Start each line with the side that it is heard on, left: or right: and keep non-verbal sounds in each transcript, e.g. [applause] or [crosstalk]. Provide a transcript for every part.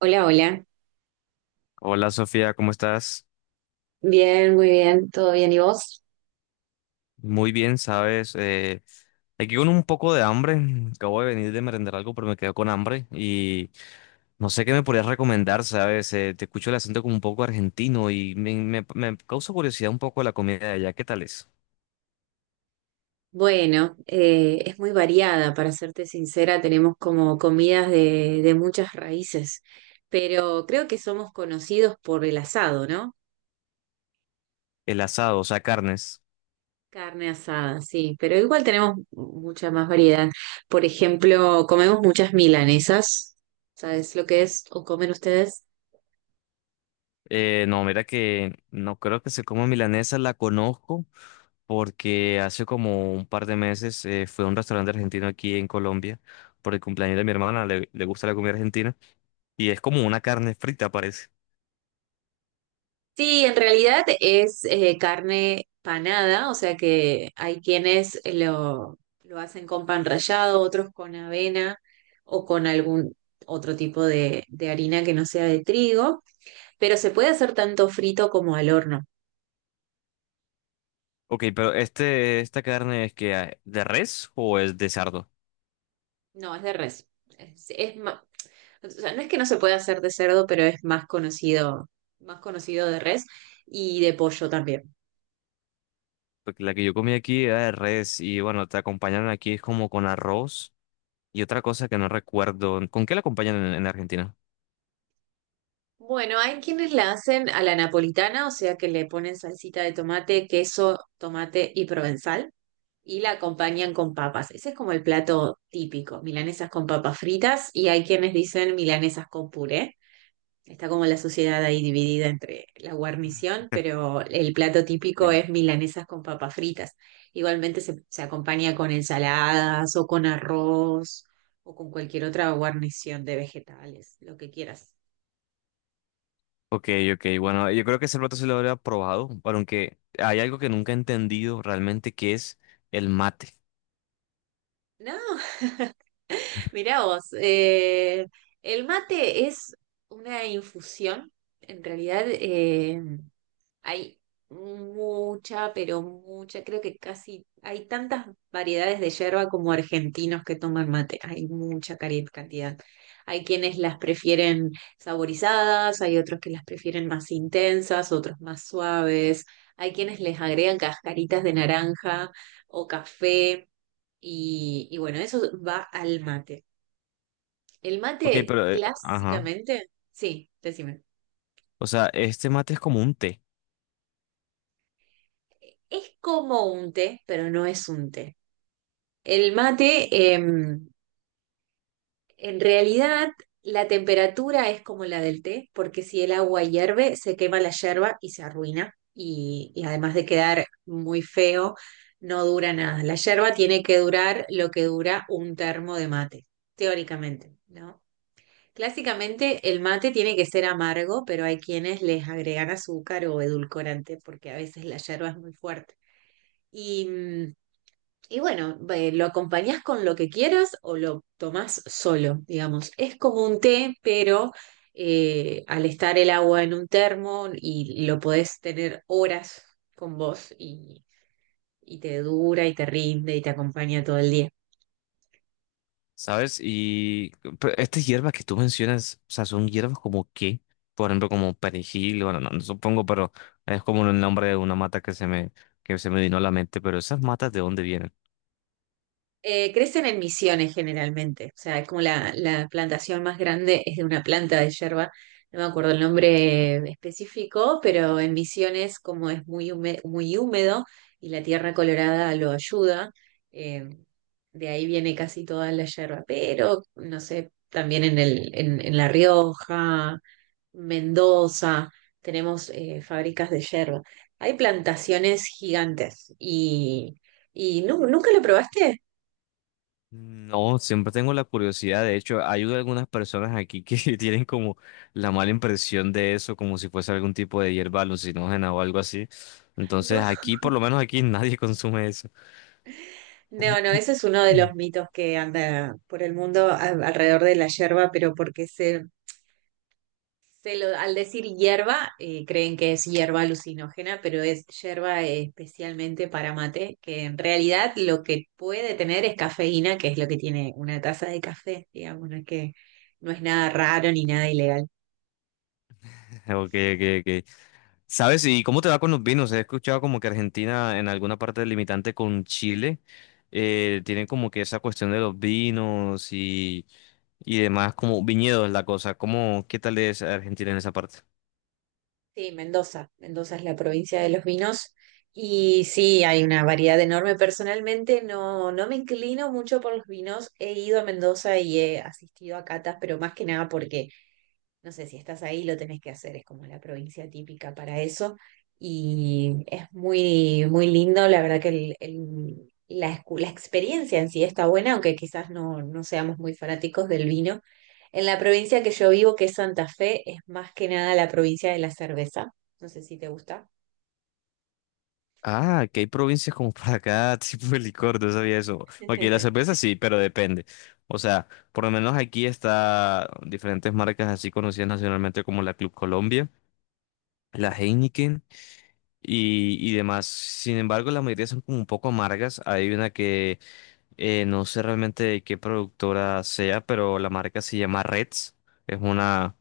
right: Hola, hola.
left: Hola Sofía, ¿cómo estás?
right: Bien, muy bien. ¿Todo bien? ¿Y vos?
left: Muy bien, sabes, aquí con un poco de hambre, acabo de venir de merendar algo, pero me quedo con hambre y no sé qué me podrías recomendar, sabes. Te escucho el acento como un poco argentino y me causa curiosidad un poco la comida de allá, ¿qué tal es?
right: Bueno, es muy variada, para serte sincera, tenemos como comidas de muchas raíces, pero creo que somos conocidos por el asado, ¿no?
left: El asado, o sea, carnes.
right: Carne asada, sí, pero igual tenemos mucha más variedad. Por ejemplo, comemos muchas milanesas, ¿sabes lo que es? ¿O comen ustedes?
left: No, mira que no creo que se coma milanesa, la conozco porque hace como un par de meses fue a un restaurante argentino aquí en Colombia por el cumpleaños de mi hermana, le gusta la comida argentina. Y es como una carne frita, parece.
right: Sí, en realidad es carne panada, o sea que hay quienes lo hacen con pan rallado, otros con avena o con algún otro tipo de harina que no sea de trigo, pero se puede hacer tanto frito como al horno.
left: Ok, pero esta carne es que ah, ¿de res o es de cerdo?
right: No, es de res. Es, es ma- o sea, no es que no se pueda hacer de cerdo, pero es más conocido de res y de pollo también.
left: Porque la que yo comí aquí era de res y bueno, te acompañaron aquí es como con arroz y otra cosa que no recuerdo. ¿Con qué la acompañan en Argentina?
right: Bueno, hay quienes la hacen a la napolitana, o sea que le ponen salsita de tomate, queso, tomate y provenzal y la acompañan con papas. Ese es como el plato típico, milanesas con papas fritas y hay quienes dicen milanesas con puré. Está como la sociedad ahí dividida entre la guarnición, pero el plato típico
left: Sí.
right: es milanesas con papas fritas. Igualmente se acompaña con ensaladas o con arroz o con cualquier otra guarnición de vegetales, lo que quieras.
left: Ok, ok, bueno, yo creo que ese plato sí lo habría probado, pero aunque hay algo que nunca he entendido realmente que es el mate.
right: No, mirá vos, el mate es una infusión. En realidad hay mucha, pero mucha, creo que casi hay tantas variedades de yerba como argentinos que toman mate. Hay mucha cantidad. Hay quienes las prefieren saborizadas, hay otros que las prefieren más intensas, otros más suaves. Hay quienes les agregan cascaritas de naranja o café. Y bueno, eso va al mate. El
left: Ok,
right: mate
left: pero... ajá.
right: clásicamente, sí, decime.
left: O sea, este mate es como un té.
right: Es como un té, pero no es un té. El mate, em, en realidad, la temperatura es como la del té, porque si el agua hierve, se quema la yerba y se arruina. Y además de quedar muy feo, no dura nada. La yerba tiene que durar lo que dura un termo de mate, teóricamente, ¿no? Clásicamente el mate tiene que ser amargo, pero hay quienes les agregan azúcar o edulcorante porque a veces la yerba es muy fuerte. Y, mm, y bueno, lo acompañás con lo que quieras o lo tomás solo, digamos. Es como un té, pero al estar el agua en un termo y lo podés tener horas con vos y te dura y te rinde y te acompaña todo el día.
left: ¿Sabes? Y pero estas hierbas que tú mencionas, o sea, son hierbas como qué, por ejemplo, como perejil, bueno, no, no supongo, pero es como el nombre de una mata que se me vino a la mente, pero esas matas, ¿de dónde vienen?
right: Crecen en misiones generalmente, o sea, es como la plantación más grande, es de una planta de yerba, no me acuerdo el nombre específico, pero en misiones como es muy húmedo y la tierra colorada lo ayuda, eh, de ahí viene casi toda la yerba, pero no sé, también en en La Rioja, Mendoza, tenemos fábricas de yerba. Hay plantaciones gigantes y nunca lo probaste.
left: No, siempre tengo la curiosidad, de hecho, hay algunas personas aquí que [laughs] tienen como la mala impresión de eso, como si fuese algún tipo de hierba alucinógena o algo así.
right: No,
left: Entonces, aquí, por lo menos aquí, [laughs] nadie consume eso.
right: no, no, ese es uno de los mitos que anda por el mundo alrededor de la hierba, pero porque al decir hierba, creen que es hierba alucinógena, pero es hierba especialmente para mate, que en realidad lo que puede tener es cafeína, que es lo que tiene una taza de café, digamos, no es que no es nada raro ni nada ilegal.
left: [laughs] Ok, ok, ok. ¿Sabes? ¿Y cómo te va con los vinos? He escuchado como que Argentina en alguna parte del limitante con Chile tienen como que esa cuestión de los vinos y demás, como viñedos la cosa. ¿Cómo, qué tal es Argentina en esa parte?
right: Sí, Mendoza. Mendoza es la provincia de los vinos y sí, hay una variedad enorme. Personalmente no, no me inclino mucho por los vinos. He ido a Mendoza y he asistido a catas, pero más que nada porque no sé, si estás ahí lo tenés que hacer, es como la provincia típica para eso. Y es muy, muy lindo, la verdad que la experiencia en sí está buena, aunque quizás no, no seamos muy fanáticos del vino. En la provincia que yo vivo, que es Santa Fe, es más que nada la provincia de la cerveza. No sé si te gusta.
left: Ah, que hay provincias como para cada [laughs] tipo de licor, no sabía eso. Porque la
right: [laughs]
left: cerveza sí, pero depende. O sea, por lo menos aquí está diferentes marcas así conocidas nacionalmente como la Club Colombia, la
right: Mm.
left: Heineken y demás. Sin embargo, la mayoría son como un poco amargas. Hay una que no sé realmente de qué productora sea, pero la marca se llama Reds. Es una,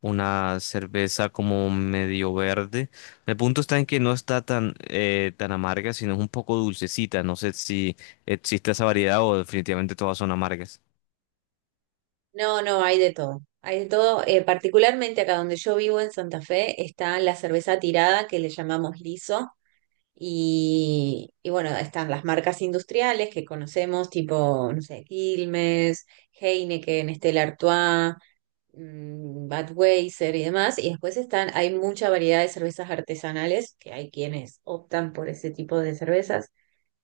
left: una cerveza como medio verde. El punto está en que no está tan, tan amarga, sino es un poco dulcecita. No sé si existe esa variedad o definitivamente todas son amargas.
right: No, no, hay de todo. Hay de todo. Particularmente acá donde yo vivo en Santa Fe está la cerveza tirada que le llamamos liso. Y bueno, están las marcas industriales que conocemos, tipo, no sé, Quilmes, Heineken, Stella Artois, Budweiser y demás. Y después están, hay mucha variedad de cervezas artesanales, que hay quienes optan por ese tipo de cervezas.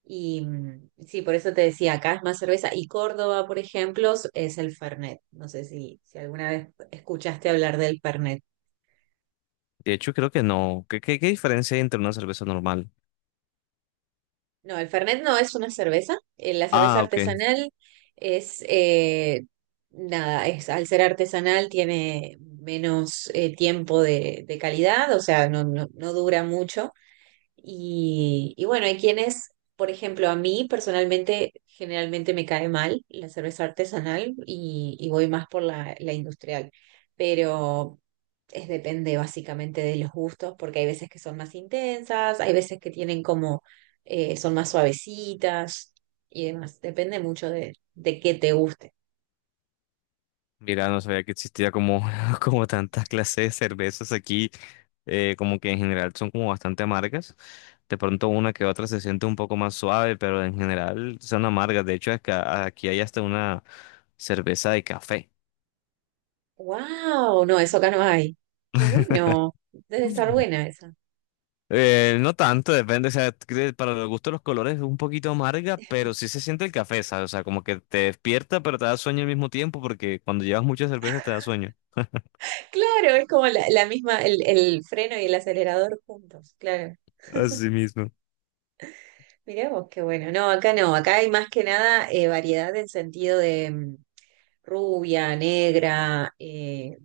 right: Sí, por eso te decía, acá es más cerveza. Y Córdoba, por ejemplo, es el Fernet. No sé si alguna vez escuchaste hablar del Fernet.
left: De hecho, creo que no. ¿Qué diferencia hay entre una cerveza normal?
right: No, el Fernet no es una cerveza. La cerveza
left: Ah, ok.
right: artesanal es, nada, es, al ser artesanal tiene menos tiempo de calidad, o sea, no, no, no dura mucho. Y bueno, hay quienes, por ejemplo, a mí personalmente generalmente me cae mal la cerveza artesanal y voy más por la industrial, pero es depende básicamente de los gustos, porque hay veces que son más intensas, hay veces que tienen como, son más suavecitas y demás, depende mucho de qué te guste.
left: Mira, no sabía que existía como, [laughs] como tantas clases de cervezas aquí, como que en general son como bastante amargas. De pronto una que otra se siente un poco más suave, pero en general son amargas. De hecho, es que aquí hay hasta una cerveza de café.
right: ¡Wow! No, eso acá no hay. ¡Qué bueno! Debe estar
left: Mm.
right: buena esa.
left: No tanto, depende, o sea, que para los gustos los colores es un poquito amarga, pero sí se siente el café, ¿sabes? O sea, como que te despierta, pero te da sueño al mismo tiempo, porque cuando llevas muchas cervezas te da sueño.
right: Claro, es como el freno y el acelerador juntos, claro.
left: Así mismo.
right: Mirá vos, qué bueno. No, acá no, acá hay más que nada variedad en sentido de rubia, negra,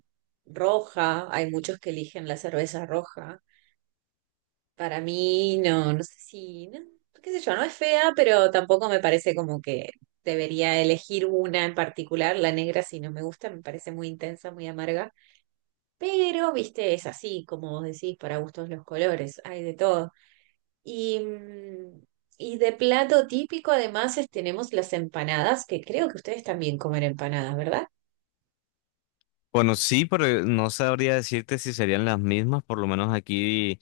right: roja. Hay muchos que eligen la cerveza roja. Para mí, no, no sé si, no, qué sé yo, no es fea, pero tampoco me parece como que debería elegir una en particular, la negra, si no me gusta, me parece muy intensa, muy amarga. Pero, viste, es así, como vos decís, para gustos los colores, hay de todo. Y, mm, y de plato típico, además, tenemos las empanadas, que creo que ustedes también comen empanadas, ¿verdad?
left: Bueno, sí, pero no sabría decirte si serían las mismas. Por lo menos aquí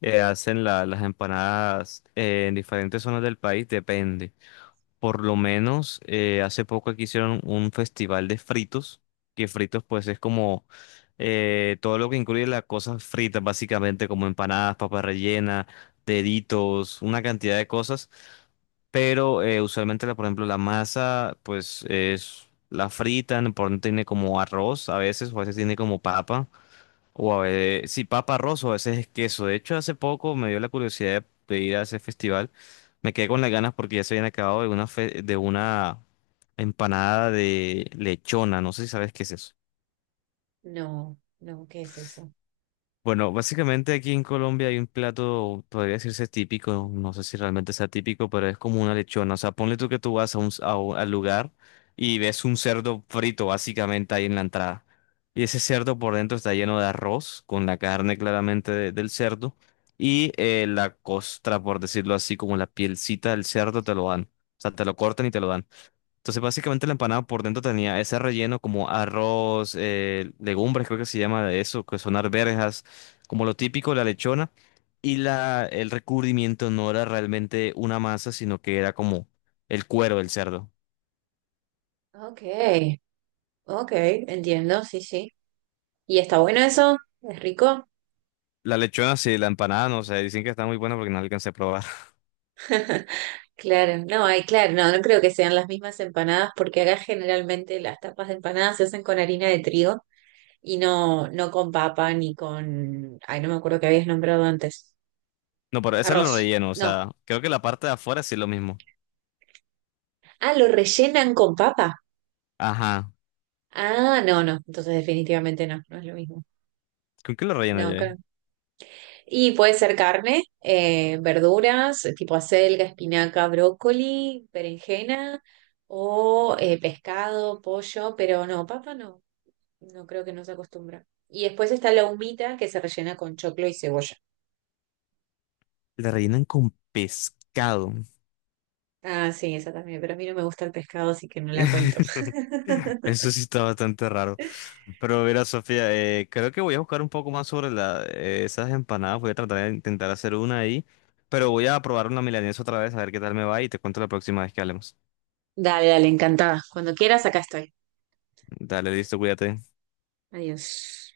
left: hacen las empanadas en diferentes zonas del país, depende. Por lo menos hace poco aquí hicieron un festival de fritos, que fritos pues es como todo lo que incluye las cosas fritas, básicamente como empanadas, papas rellenas, deditos, una cantidad de cosas, pero usualmente, la, por ejemplo, la masa, pues es la fritan, por ejemplo, tiene como arroz a veces, o a veces tiene como papa, o a veces, sí, papa arroz, o a veces es queso. De hecho, hace poco me dio la curiosidad de ir a ese festival. Me quedé con las ganas porque ya se habían acabado de una, de una empanada de lechona. No sé si sabes qué es eso.
right: No, no, ¿qué es eso?
left: Bueno, básicamente aquí en Colombia hay un plato, podría decirse típico, no sé si realmente sea típico, pero es como una lechona. O sea, ponle tú que tú vas a al lugar y ves un cerdo frito básicamente ahí en la entrada. Y ese cerdo por dentro está lleno de arroz, con la carne claramente del cerdo. Y la costra, por decirlo así, como la pielcita del cerdo, te lo dan. O sea, te lo cortan y te lo dan. Entonces, básicamente la empanada por dentro tenía ese relleno como arroz, legumbres, creo que se llama de eso, que son arvejas, como lo típico, la lechona. Y el recubrimiento no era realmente una masa, sino que era como el cuero del cerdo.
right: Ok, ok, entiendo, sí, sí. ¿Y está bueno eso? ¿Es rico?
left: La lechona, sí, la empanada, no sé, dicen que está muy buena porque no alcancé a probar. [laughs]
right: Claro, no, hay, claro, no, no creo que sean las mismas empanadas, porque acá generalmente las tapas de empanadas se hacen con harina de trigo y no, no con papa ni con, ay, no me acuerdo que habías nombrado antes.
left: No, pero ese es el
right: Arroz.
left: relleno, o
right: No.
left: sea, creo que la parte de afuera sí es lo mismo.
right: Ah, lo rellenan con papa.
left: Ajá,
right: Ah, no, no. Entonces definitivamente no, no es lo mismo.
left: ¿con qué lo rellenan
right: No,
left: ya?
right: creo. Y puede ser carne, verduras, tipo acelga, espinaca, brócoli, berenjena o pescado, pollo, pero no, papa no. No creo que no se acostumbra. Y después está la humita que se rellena con choclo y cebolla.
left: La rellenan con pescado.
right: Ah, sí, esa también, pero a mí no me gusta el pescado, así que no la cuento.
left: [laughs]
right: [laughs]
left: Eso sí está bastante raro. Pero mira, Sofía, creo que voy a buscar un poco más sobre esas empanadas. Voy a tratar de intentar hacer una ahí. Pero voy a probar una milanesa otra vez, a ver qué tal me va y te cuento la próxima vez que hablemos.
right: Dale, dale, encantada. Cuando quieras, acá estoy.
left: Dale, listo, cuídate.
right: Adiós.